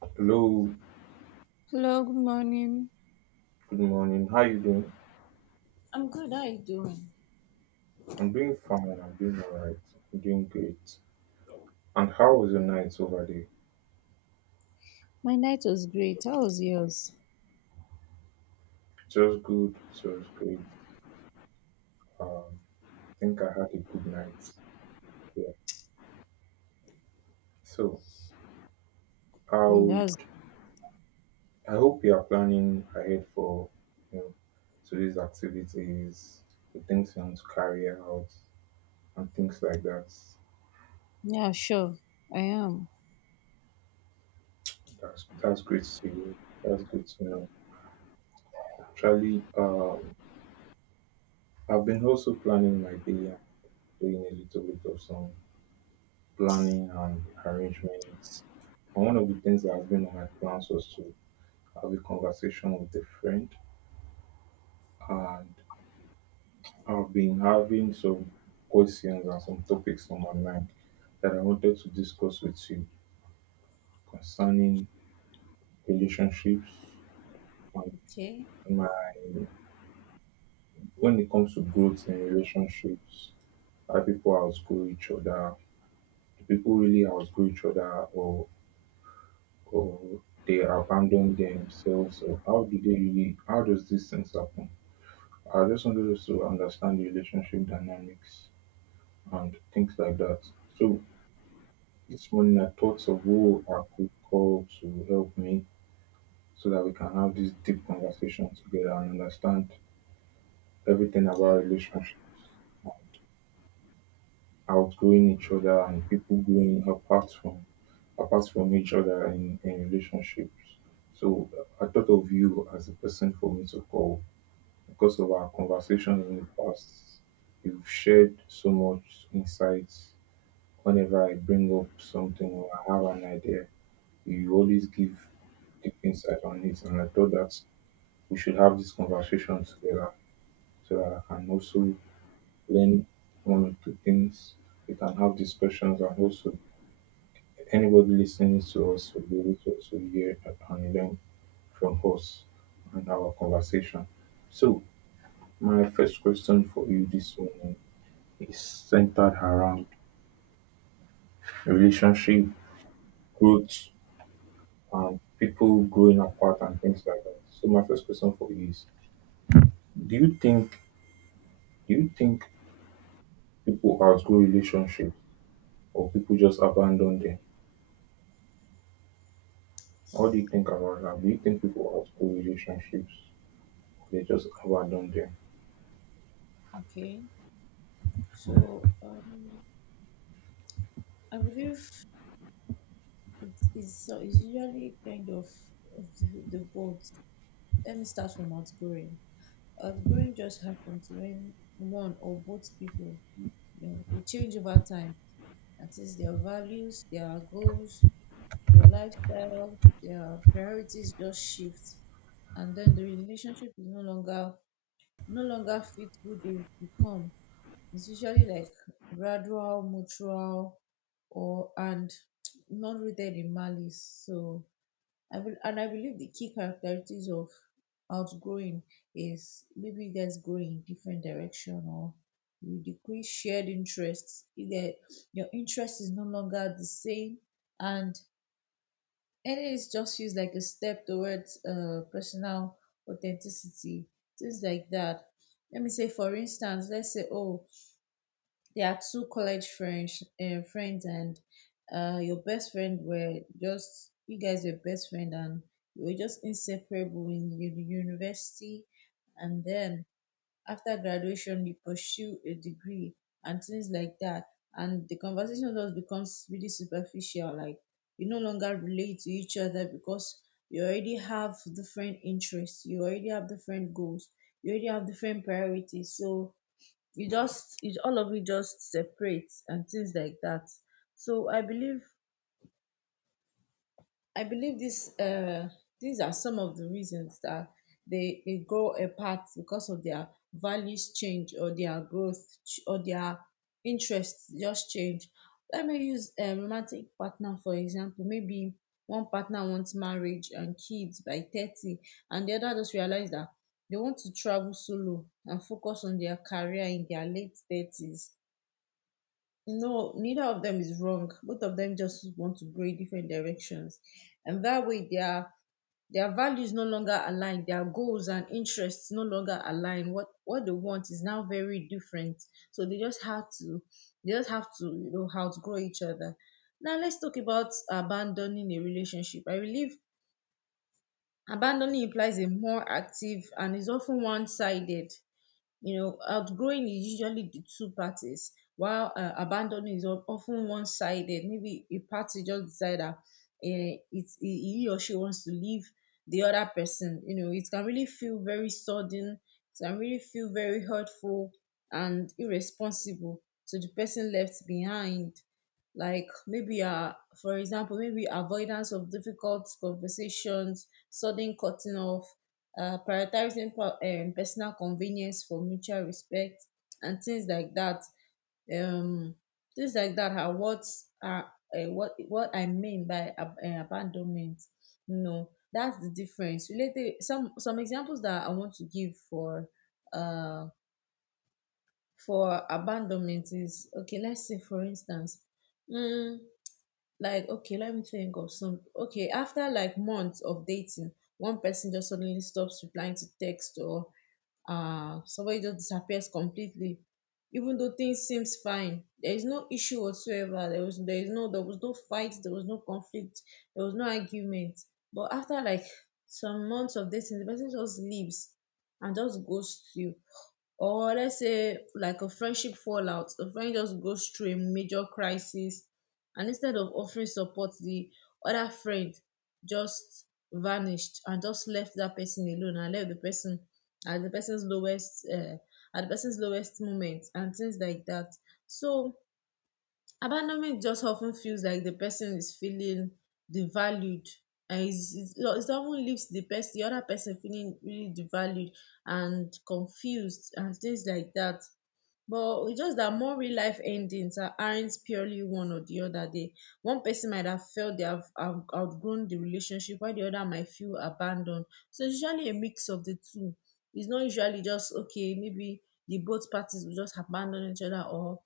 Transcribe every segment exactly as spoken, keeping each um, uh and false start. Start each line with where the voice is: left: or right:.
right: Hello,
left: Hello, good morning.
right: good morning. How you doing?
left: I'm good. How you doing?
right: I'm doing fine. I'm doing alright. I'm doing great. And how was your night over there?
left: My night was great. How was yours?
right: It was good. It was great. Um, I think I had a good night. Yeah. So I
left: Mm,
right: would,
left: that's,
right: I hope you are planning ahead for you know today's activities, the things you want to carry out, and things like that.
left: yeah, sure. I am.
right: That's that's great to hear. That's good to know. Actually, um, I've been also planning my day, doing a little bit of some planning and arrangements. And one of the things that has been on my plans was to have a conversation with a friend, and I've been having some questions and some topics on my mind that I wanted to discuss with you concerning relationships. And
left: Okay,
right: my, when it comes to growth in relationships, how people outgrow each other, do people really outgrow each other, or or they abandon themselves, or how do they really, how does these things happen? I just wanted us to understand the relationship dynamics and things like that. So this morning I thought of who I could call to help me so that we can have this deep conversation together and understand everything
left: okay,
right: about relationships, outgrowing each other, and people growing apart from apart from each other in, in relationships. So I thought of you as a person for me to call because of our conversations in the past. You've shared so much insights. Whenever I bring up something or I have an idea, you always give deep insight on it. And I thought that we should have this conversation together so that I can also learn one or two things. We can have discussions, and also anybody listening to us will be able to also hear and learn from us and our conversation. So my first question for you this morning is centered around relationship, growth, and people growing apart and things like that. So, my first question for you is: do you think, do you think people outgrow relationships, or people just abandon them? What do you think about that? Do you think people outgrow relationships, or they just abandon them?
left: okay. So, um, I believe it is so it's usually kind of the, the both. Let me start from outgoing. Outgoing just happens when one or both people, you know, we change over time. That is their values, their goals, their lifestyle, their priorities just shift, and then the relationship is no longer no longer fit who they become. It's usually like gradual, mutual, or and not rooted in malice. So I will, and I believe the key characteristics of outgrowing is maybe you guys go in different direction or you decrease shared interests. Either your interest is no longer the same and and it is just feels like a step towards uh, personal authenticity, things like that. Let me say, for instance, let's say, oh, there are two college friends, uh, friends, and uh, your best friend were just you guys were best friend, and you were just inseparable in the university, and then after graduation you pursue a degree and things like that, and the conversation just becomes really superficial, like you no longer relate to each other because you already have different interests, you already have different goals, you already have different priorities. So you just it all of it just separates and things like that. so i believe I believe this uh, these are some of the reasons that they, they grow apart because of their values change or their growth ch- or their interests just change. Let me use a romantic partner for example. Maybe one partner wants marriage and kids by thirty, and the other just realized that they want to travel solo and focus on their career in their late thirties. No, neither of them is wrong. Both of them just want to go in different directions. And that way their their values no longer align, their goals and interests no longer align. What what they want is now very different. So they just have to they just have to, you know, outgrow each other. Now let's talk about abandoning a relationship. I believe abandoning implies a more active and is often one-sided. You know, outgrowing is usually the two parties, while uh, abandoning is of- often one sided. Maybe a party just decide that uh, it's, he he or she wants to leave the other person. You know, it can really feel very sudden, it can really feel very hurtful and irresponsible to the person left behind, like maybe uh for example maybe avoidance of difficult conversations, sudden cutting off, uh, prioritizing per- um, personal convenience for mutual respect and things like that. Um, things like that are what are uh, what what I mean by ab- uh, abandonment. You know, that's the difference. Related, some some examples that I want to give for uh for abandonment is okay. Let's say for instance, mm, like okay, let me think of some. Okay, after like months of dating, one person just suddenly stops replying to text, or uh, somebody just disappears completely, even though things seems fine. There is no issue whatsoever. There was there is no there was no fight, there was no conflict, there was no argument, but after like some months of dating, the person just leaves and just ghosts you. Or let's say like a friendship fallout: a friend just goes through a major crisis, and instead of offering support, the other friend just vanished and just left that person alone, and left the person at the person's lowest uh, at the person's lowest moment and things like that. So abandonment just of ten feels like the person is feeling devalued, and it's, it's, it often leaves the person the other person feeling really devalued and confused and things like that. But it's just that more real life endings are aren't purely one or the other. They one person might have felt they have have outgrown the relationship, while the other might feel abandoned. So it's usually a mix of the two. It's not usually just okay, maybe the both parties will just abandon each other, or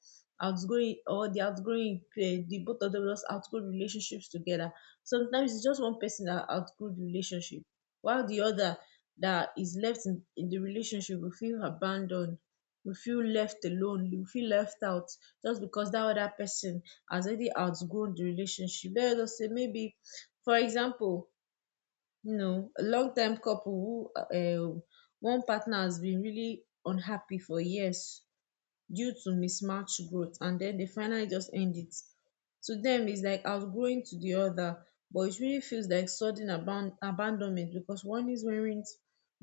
left: outgrowing or the outgrowing eh, the both of them just outgrow relationships together. Sometimes it's just one person that outgrew the relationship, while the other that is left in, in the relationship will feel abandoned. We feel left alone, we feel left out, just because that other person has already outgrown the relationship. Let us say, maybe for example, you know, a long time couple, who uh, um one partner has been really unhappy for years due to mismatched growth, and den dey finally just end it. To dem, its like outgrowing to di oda, but it really feels like sudden aban abandonment, becos warnings weren't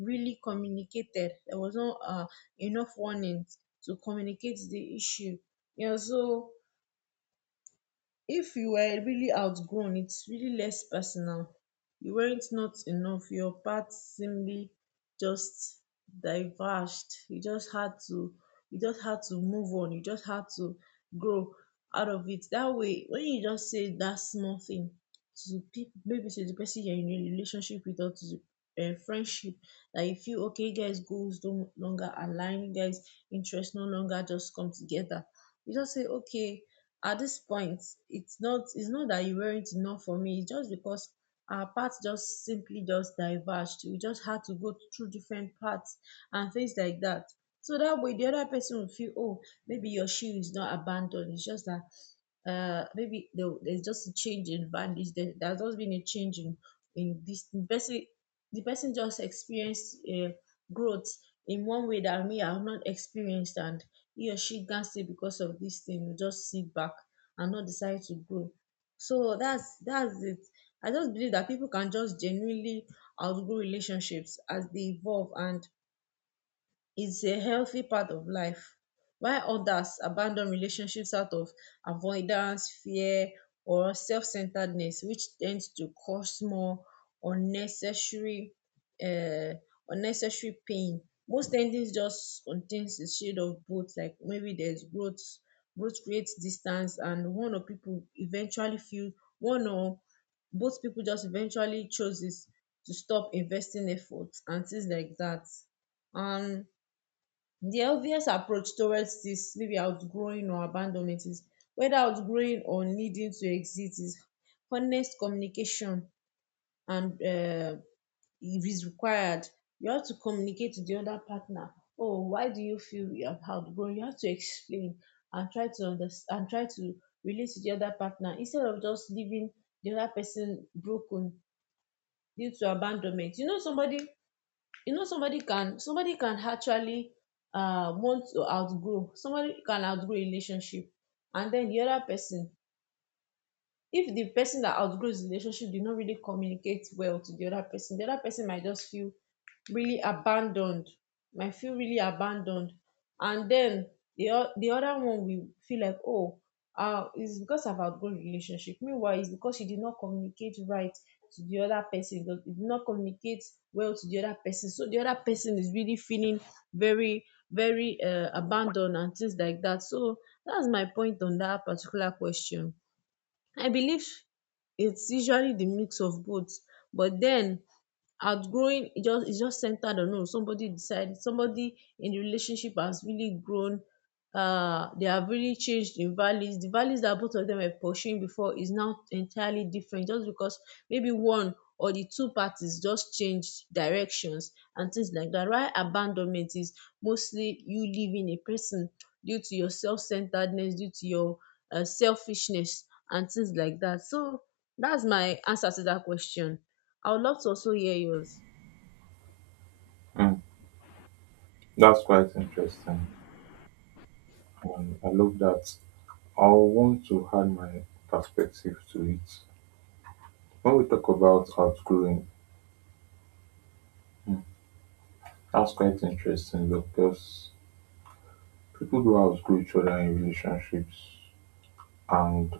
left: really communicated. Dia was no um enough warnings to communicate di issue. E also, if you were really outgrown, its really less personal. You werent not enough, your path simply just diverged. You just had to you just had to move on, you just had to grow out of it. That way, when you just say that small thing to people, maybe to the person you're in a relationship with, or to um friendship, that you feel okay, you guys goals no longer align, you guys interest no longer just come together. You just say okay, at dis point, its not its not that you weren't enough for me, its just becos our paths just simply just diverged, we just had to go through different paths and tins like dat. So dat way di oda pesin go feel oh, maybe your she is not abanAcceptedd, its just dat uh maybe there, there's just a change in bandage. There, there's also been a change in in this the person. The person just experienced uh, growth in one way that me I've not experienced, and he or she can't say because of this thing you just sit back and not decide to grow. So that's that's it. I just believe that people can just genuinely outgrow relationships as they evolve, and is a healthy part of life, while others abandon relationships out of avoidance, fear, or self-centeredness, which tends to cause more unnecessary um unnecessary pain. Most endings just contains a shade of both, like maybe there's growth growth creates distance and one or people eventually feel one or both people just eventually chooses to stop investing efforts and things like that. um the obvious approach towards this, maybe outgrowing or abandonment, is whether outgrowing or needing to exit is honest communication and um if is required. You have to communicate to the other partner. Oh, why do you feel you have outgrown? You have to explain and try to understand and try to relate to the other partner, instead of just leaving the other person broken due to abandonment. You know somebody you know somebody can somebody can actually um want to outgrow, somebody can outgrow a relationship, and then the other person, if the person that outgrows the relationship did not really communicate well to the other person, the other person might just feel really abandoned, might feel really abandoned and then the o- the other one will feel like oh, uh it's because I've outgrown the relationship, meanwhile it's because you did not communicate right to the other person, you did not communicate well to the other person, so the other person is really feeling very very uh, abandoned and things like that. So that's my point on that particular question. I believe it's usually the mix of both, but then outgrowing it just it's just centered on oh, somebody decided, somebody in the relationship has really grown, uh they have really changed in values. The values that both of them were pursuing before is now entirely different, just because maybe one or the two parties just changed directions and things like that, while abandonment is mostly you leaving a person due to your self-centeredness, due to your uh, selfishness and things like that. So that's my answer to that question. I would love to also hear yours.
right: That's quite interesting. Um, I love that. I want to add my perspective to it. When we talk about outgrowing, that's quite interesting because people do outgrow each other in relationships, and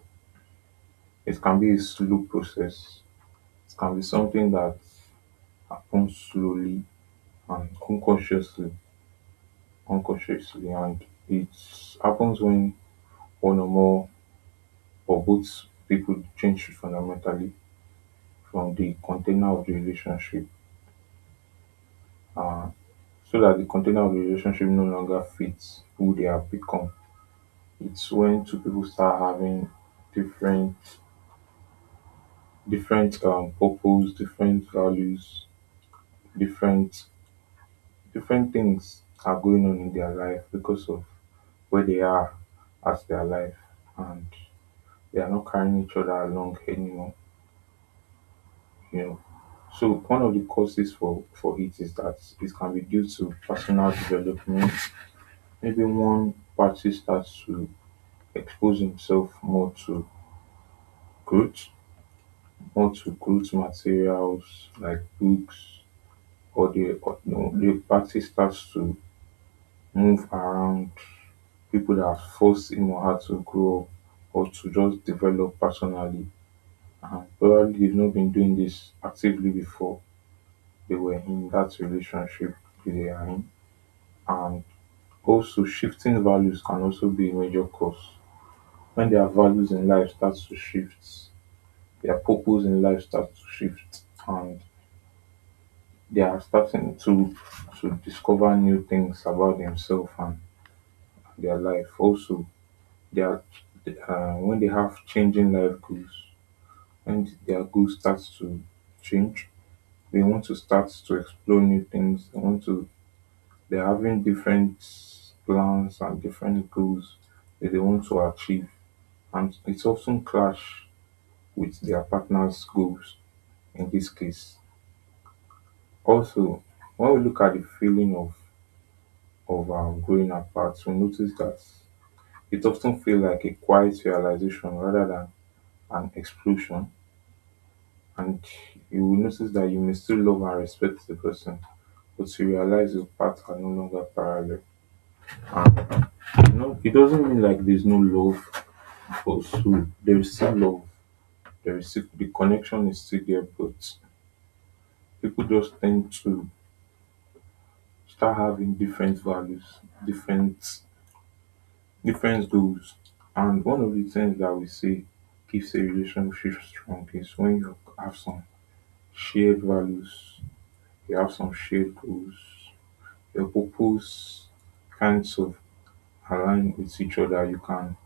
right: it can be a slow process. It can be something that happens slowly and unconsciously, unconsciously, and it happens when one or more or both people change fundamentally from the container of the relationship, so that the container of the relationship no longer fits who they have become. It's when two people start having different different um purpose, different values, different different things are going on in their life because of where they are as their life, and they are not carrying each other along anymore, you know. So one of the causes for for it is that it can be due to personal development. Maybe one party starts to expose himself more to growth, more to growth materials like books, or the or, no, the party starts to move around people that force him or her to grow up or to just develop personally, and probably they've not been doing this actively before. They were in that relationship they are in, and also shifting values can also be a major cause. When their values in life starts to shift, their purpose in life starts to shift, and they are starting to to discover new things about themselves and their life. Also, they are uh, when they have changing life goals, when their goals starts to change, they want to start to explore new things. They want to They're having different plans and different goals that they want to achieve, and it's often clash with their partner's goals in this case. Also, when we look at the feeling of of um, growing apart, we notice that it often feels like a quiet realization rather than an explosion. And you will notice that you may still love and respect the person, but you realize your paths are no longer parallel. And you know, it doesn't mean like there's no love for soul. There is still love. There is still, the connection is still there, but people just tend to start having different values, different different goals. And one of the things that we say keeps a relationship strong is when you have some shared values, you have some shared goals, your purpose kinds of align with each other. You can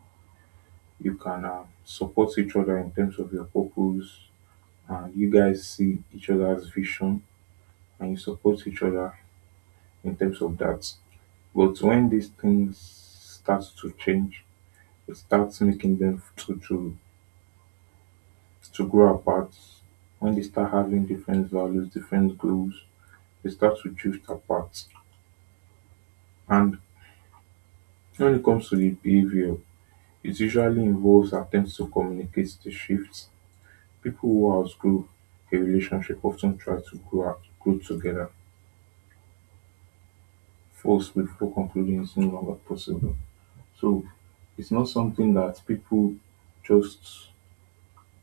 right: You can um, support each other in terms of your purpose, and you guys see each other's vision and you support each other in terms of that. But when these things start to change, it starts making them to to to grow apart. When they start having different values, different goals, they start to drift apart. And when it comes to the behavior, it usually involves attempts to communicate the shifts. People who outgrow a relationship often try to grow, up- grow together first before concluding it's no longer possible. So it's not something that people just,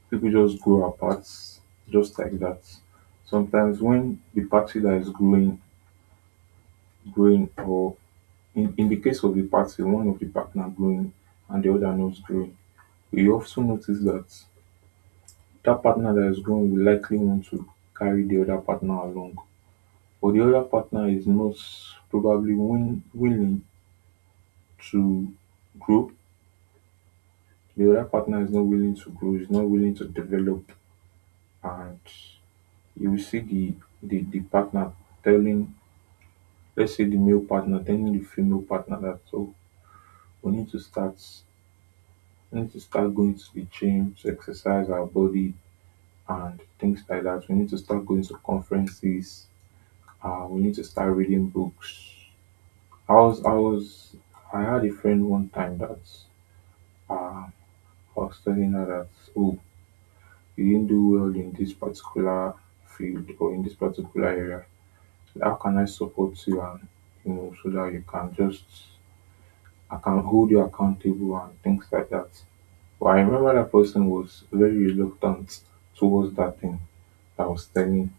right: people just grow apart just like that. Sometimes when the party that is growing, growing or In, in the case of a party, one of the partner growing and the other not growing, we also notice that that partner that is growing will likely want to carry the other partner along, but the other partner is not probably win, willing to grow. The other partner is not willing to grow, is not willing to develop, and you will see the the, the partner telling, let's say the male partner telling the female partner that, oh, we need to start we need to start going to the gym to exercise our body and things like that. We need to start going to conferences. Uh, we need to start reading books. I was, I was, I had a friend one time that uh, I was telling her that, oh, you didn't do well in this particular field or in this particular area. How can I support you, and, you know, so that you can just, I can hold you accountable and things like that. But I remember that person was very reluctant towards that thing that I was telling,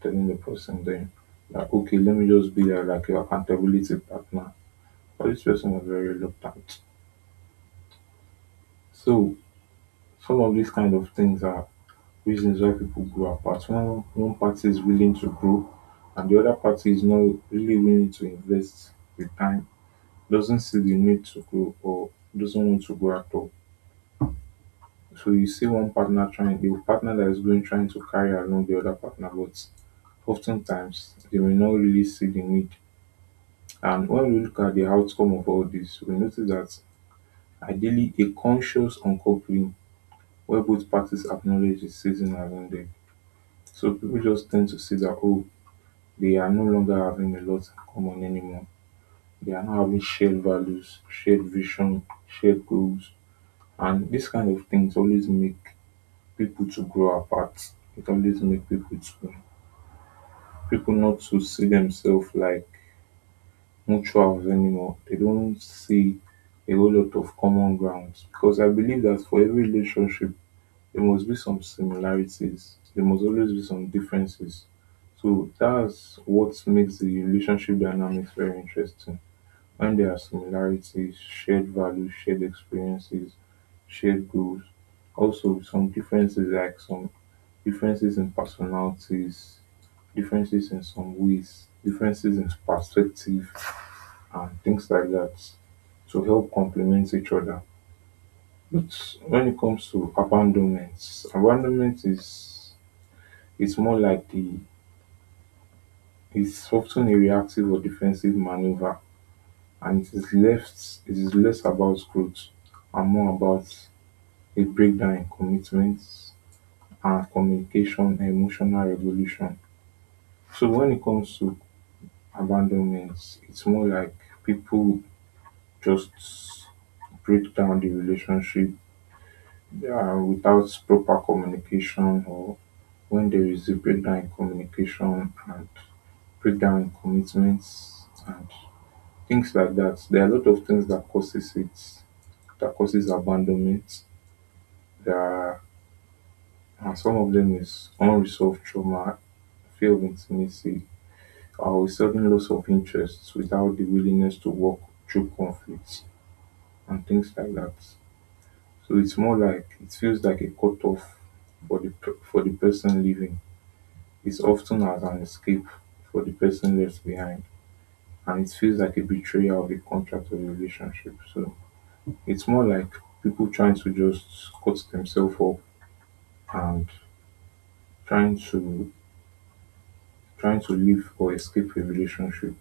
right: telling the person, then that okay, let me just be there like your accountability partner. But this person was very reluctant. So some of these kind of things are reasons why people grow apart. When one party is willing to grow and the other party is not really willing to invest the time, doesn't see the need to grow, or doesn't want to grow at all. So you see one partner trying, the partner that is going trying to carry along the other partner, but oftentimes they may not really see the need. And when we look at the outcome of all this, we notice that ideally a conscious uncoupling where both parties acknowledge the season around them. So people just tend to see that, oh, they are no longer having a lot in common anymore. They are not having shared values, shared vision, shared goals. And this kind of things always make people to grow apart. It always make people to, people not to see themselves like mutuals anymore. They don't see a whole lot of common grounds, because I believe that for every relationship there must be some similarities. There must always be some differences. So that's what makes the relationship dynamics very interesting. When there are similarities, shared values, shared experiences, shared goals, also some differences like some differences in personalities, differences in some ways, differences in perspective and things like that to help complement each other. But when it comes to abandonment, abandonment is, it's more like the it's often a reactive or defensive maneuver, and it is left, it is less about growth and more about a breakdown in commitments and communication and emotional regulation. So when it comes to abandonment, it's more like people just break down the relationship, uh, without proper communication, or when there is a breakdown in communication and breakdown in commitments and things like that. There are a lot of things that causes it, that causes abandonment. There are, and some of them is unresolved trauma, fear of intimacy, or a sudden loss of interest without the willingness to work through conflicts and things like that. So it's more like it feels like a cutoff for the per- for the person leaving. It's often as an escape for the person left behind, and it feels like a betrayal of a contract or relationship. So it's more like people trying to just cut themselves up and trying to trying to live or escape a relationship.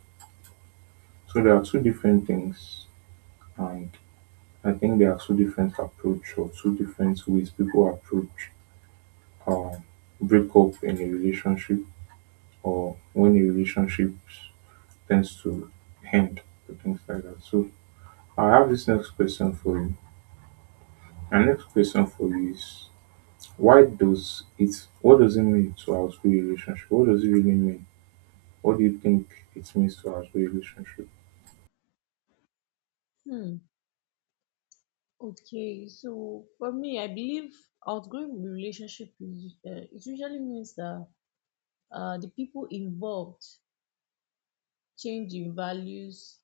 right: So there are two different things, and I think there are two different approach or two different ways people approach um break up in a relationship, or when a relationship tends to end or things like that. So I have this next question for you. My next question for you is, Why does it what does it mean to outgrow a relationship? What does it really mean? What do you think it means to outgrow a relationship?
left: Hmm. Okay. So for me, I believe outgrowing the relationship is uh, it usually means that uh, the people involved change in values,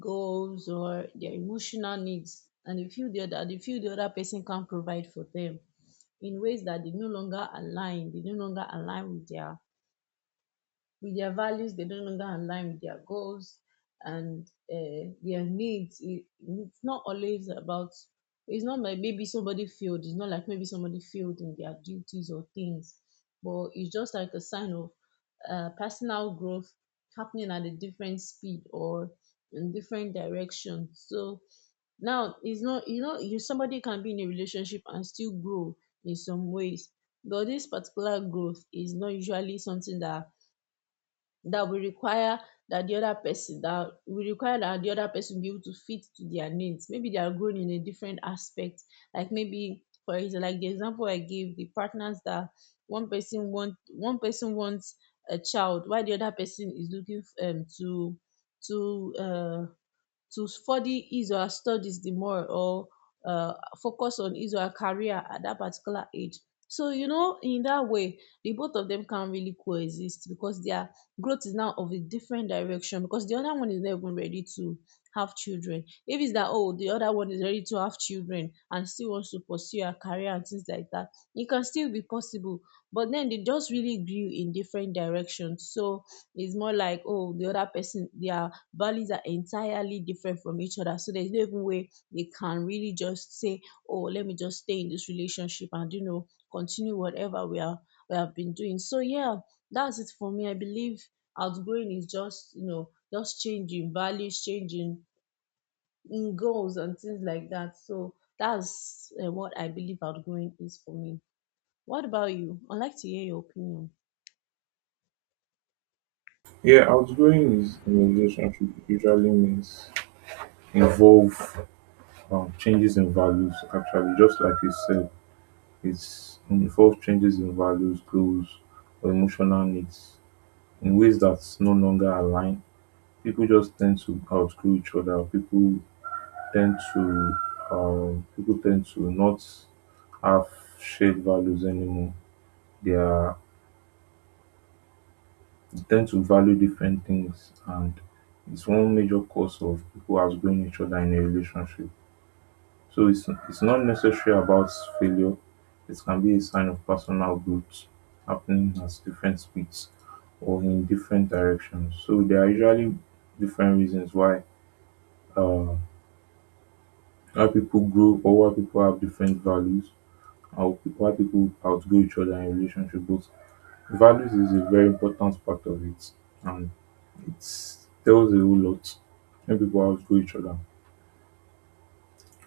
left: goals, or their emotional needs, and they feel the other, they feel the other person can provide for them in ways that they no longer align. They no longer align with their with their values, they no longer align with their goals and uh, their needs. It, it's not always about it's not like maybe somebody failed it's not like maybe somebody failed in their duties or things, but it's just like a sign of uh, personal growth happening at a different speed or in different direction. So now it's not, you know you, somebody can be in a relationship and still grow in some ways, but this particular growth is not usually something that that will require that the other person that will require that the other person be able to fit to their needs. Maybe they are grown in a different aspect. Like, maybe for example, like the example I gave, the partners that one person want one person wants a child while the other person is looking f- um to to uh to study israel studies the more, or uh focus on israel career at that particular age. So you know, in that way the both of them can really coexist because their growth is now of a different direction, because the other one is not even ready to have children. If its that, oh, the other one is ready to have children and still wants to pursue a career and things like that, it can still be possible, but then they just really grew in different directions. So its more like, oh, di oda pesin dia values are entirely different from each other. So there's no even way they can really just say, "Oh, let me just stay in this relationship and you know, continue whatever we are we have been doing." So yeah, that's it for me. I believe outgrowing is just, you know, just changing values, changing, mm, goals and things like that. So that's uh, what I believe outgrowing is for me. What about you? I'd like to hear your opinion.
right: Yeah, outgrowing is in a relationship usually means involve um, changes in values, actually, just like you said, it's involve changes in values, goals or emotional needs in ways that no longer align. People just tend to outgrow each other. People tend to um, people tend to not have shared values anymore. They are they tend to value different things, and it's one major cause of people outgrowing each other in a relationship. So it's it's not necessary about failure. It can be a sign of personal growth happening at different speeds or in different directions. So there are usually different reasons why uh, why people grow, or why people have different values, how pe- why people outgrow each other in relationship. But values is a very important part of it, and it tells a whole lot when people outgrow each other.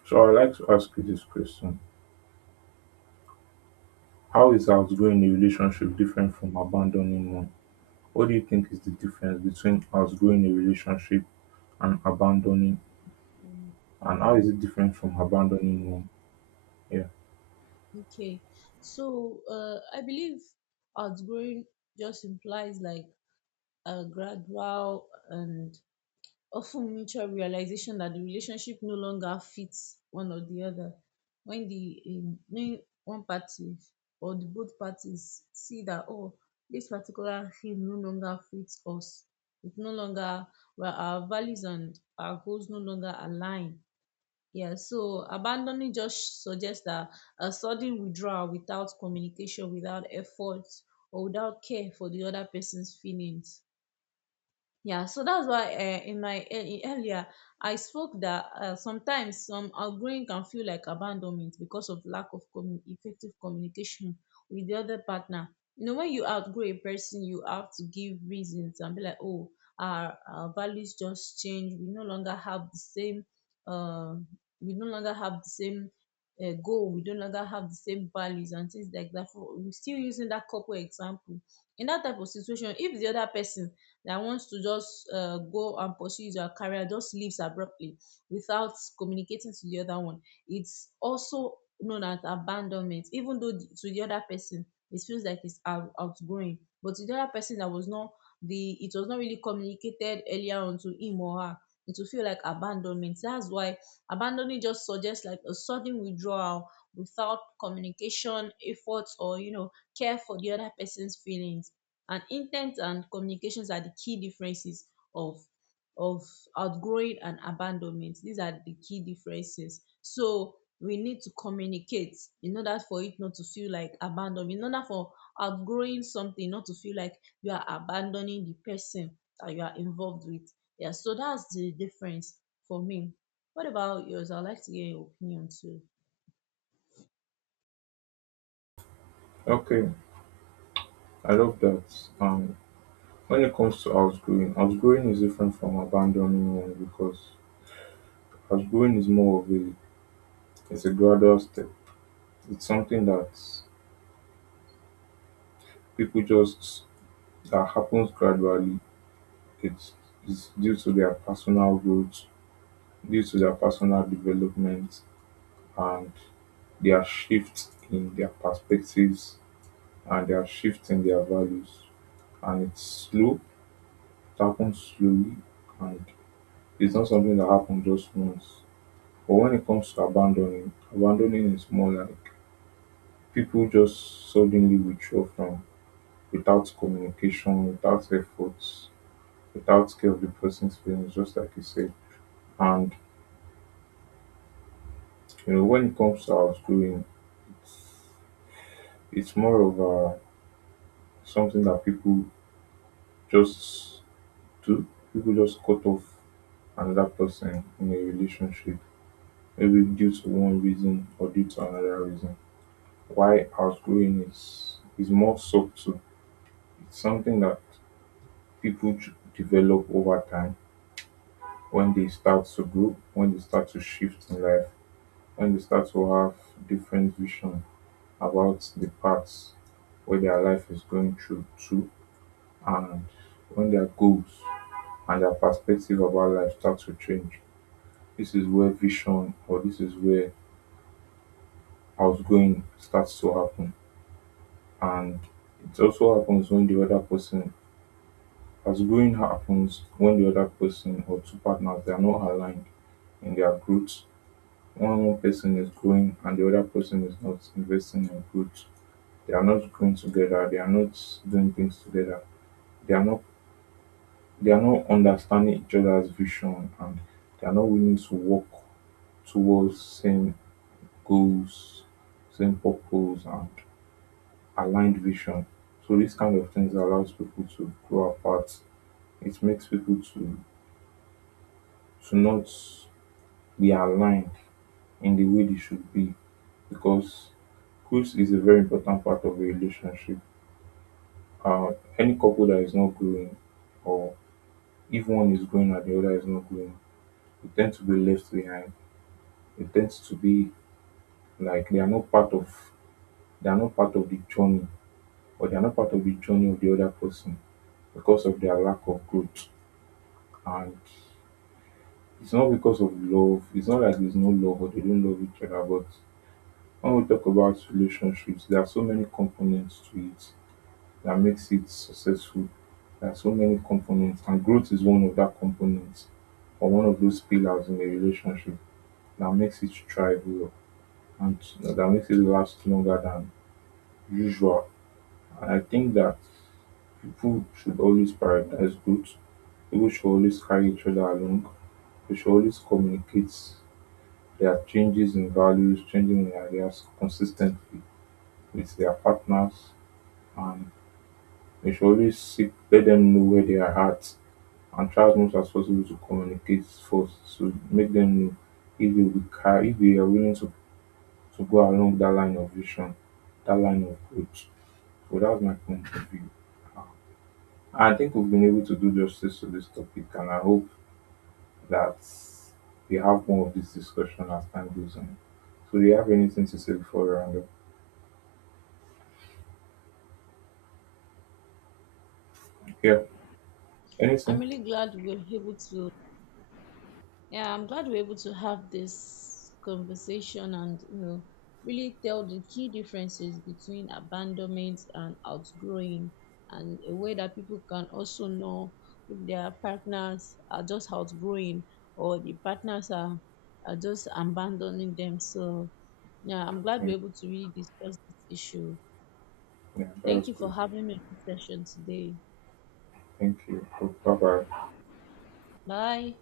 right: So I would like to ask you this question: how is outgrowing a relationship different from abandoning one? What do you think is the difference between outgrowing a relationship and abandoning, and how is it different from abandoning one? Yeah.
left: Okay. So uh, I believe outgrowing just implies like a gradual and often mutual realization that the relationship no longer fits one or the other. When the um, when one party or the both parties see that, oh, this particular thing no longer fits us, it no longer, well, our values and our goals no longer align. Yeah, so abandoning just suggests that a sudden withdrawal without communication, without effort, or without care for the other person's feelings. Yeah, so that's why uh, in my ear- earlier I spoke that uh, sometimes some outgoing can feel like abandonment because of lack of commu- effective communication with the other partner. You know, when you outgrow a person, you have to give reasons and be like, "Oh, our, our values just changed. We no longer have the same. Uh, we no longer have the same uh, goal. We no longer have the same values and things like that." For, we're still using that couple example. In that type of situation, if the other person that wants to just uh, go and pursue his or her career just leaves abruptly without communicating to the other one, it's also known as abandonment. Even though the- to the other person it feels like it's out, outgoing, but to the other person that was not the it was not really communicated earlier on to him or her, it will feel like abandonment. That's why abandoning just suggests like a sudden withdrawal without communication, efforts, or you know, care for the other person's feelings. And intent and communications are the key differences of of outgrowing and abandonment. These are the key differences. So we need to communicate in order for it not to feel like abandonment. In order for outgrowing something not to feel like you are abandoning the person that you are involved with. Yeah, so that's the difference for me. What about yours? I'd like to hear your opinion too.
right: Okay, I love that. Um, when it comes to outgrowing, outgrowing is different from abandoning one because as growing is more of a, it's a gradual step. It's something that people just that happens gradually. It's it's due to their personal growth, due to their personal development, and their shift in their perspectives and their shift in their values. And it's slow, it happens slowly, and it's not something that happens just once. But when it comes to abandoning, abandoning is more like people just suddenly withdraw from, without communication, without efforts, without care of the person's feelings, just like you said. And you know, when it comes to outgrowing, it's, it's more of a, something that people just do. People just cut off another person in a relationship, maybe due to one reason or due to another reason. Why outgrowing is is more subtle. It's something that people ch- develop over time, when they start to grow, when they start to shift in life, when they start to have different vision about the paths where their life is going through to, and when their goals and their perspective about life start to change. This is where vision, or this is where outgoing starts to happen. And it also happens when the other person, outgoing happens when the other person or two partners, they are not aligned in their growth. One one person is growing and the other person is not investing in growth. They are not going together. They are not doing things together. They are not they are not understanding each other's vision, and they are not willing to work towards same goals, same purpose and aligned vision. So these kind of things allows people to grow apart. It makes people to to not be aligned in the way they should be, because growth is a very important part of a relationship. Uh, any couple that is not growing, or if one is growing and the other is not growing, they tend to be left behind. They tend to be like they are not part of, they are not part of the journey, or they are not part of the journey of the other person because of their lack of growth. And it's not because of love. It's not like there's no love or they don't love each other. But when we talk about relationships, there are so many components to it that makes it successful. There are so many components, and growth is one of that components, or one of those pillars in a relationship, that makes it thrive and that makes it last longer than usual. And I think that people should always prioritize growth. People should always carry each other along. They should always communicate their changes in values, changing in ideas consistently with their partners, and they should always seek, let them know where they are at, and try as much as possible to communicate first to make them know if they will carry if they are willing to to go along that line of vision, that line of growth. So that's my point of view. I think we've been able to do justice to this topic, and I hope that we have more of this discussion as time goes on. So, do you have anything to say before we round up? Yeah,
left: I'm
right: anything?
left: really glad we were able to Yeah, I'm glad we're able to have this conversation and you know really tell the key differences between abandonment and outgrowing, and a way that people can also know if their partners are just outgrowing or the partners are, are just abandoning them. So yeah, I'm glad
right: Yeah,
left: we're able to really discuss this issue.
right: yeah that was
left: Thank you
right: good.
left: for having me on this session today.
right: Thank you. Bye bye.
left: Bye.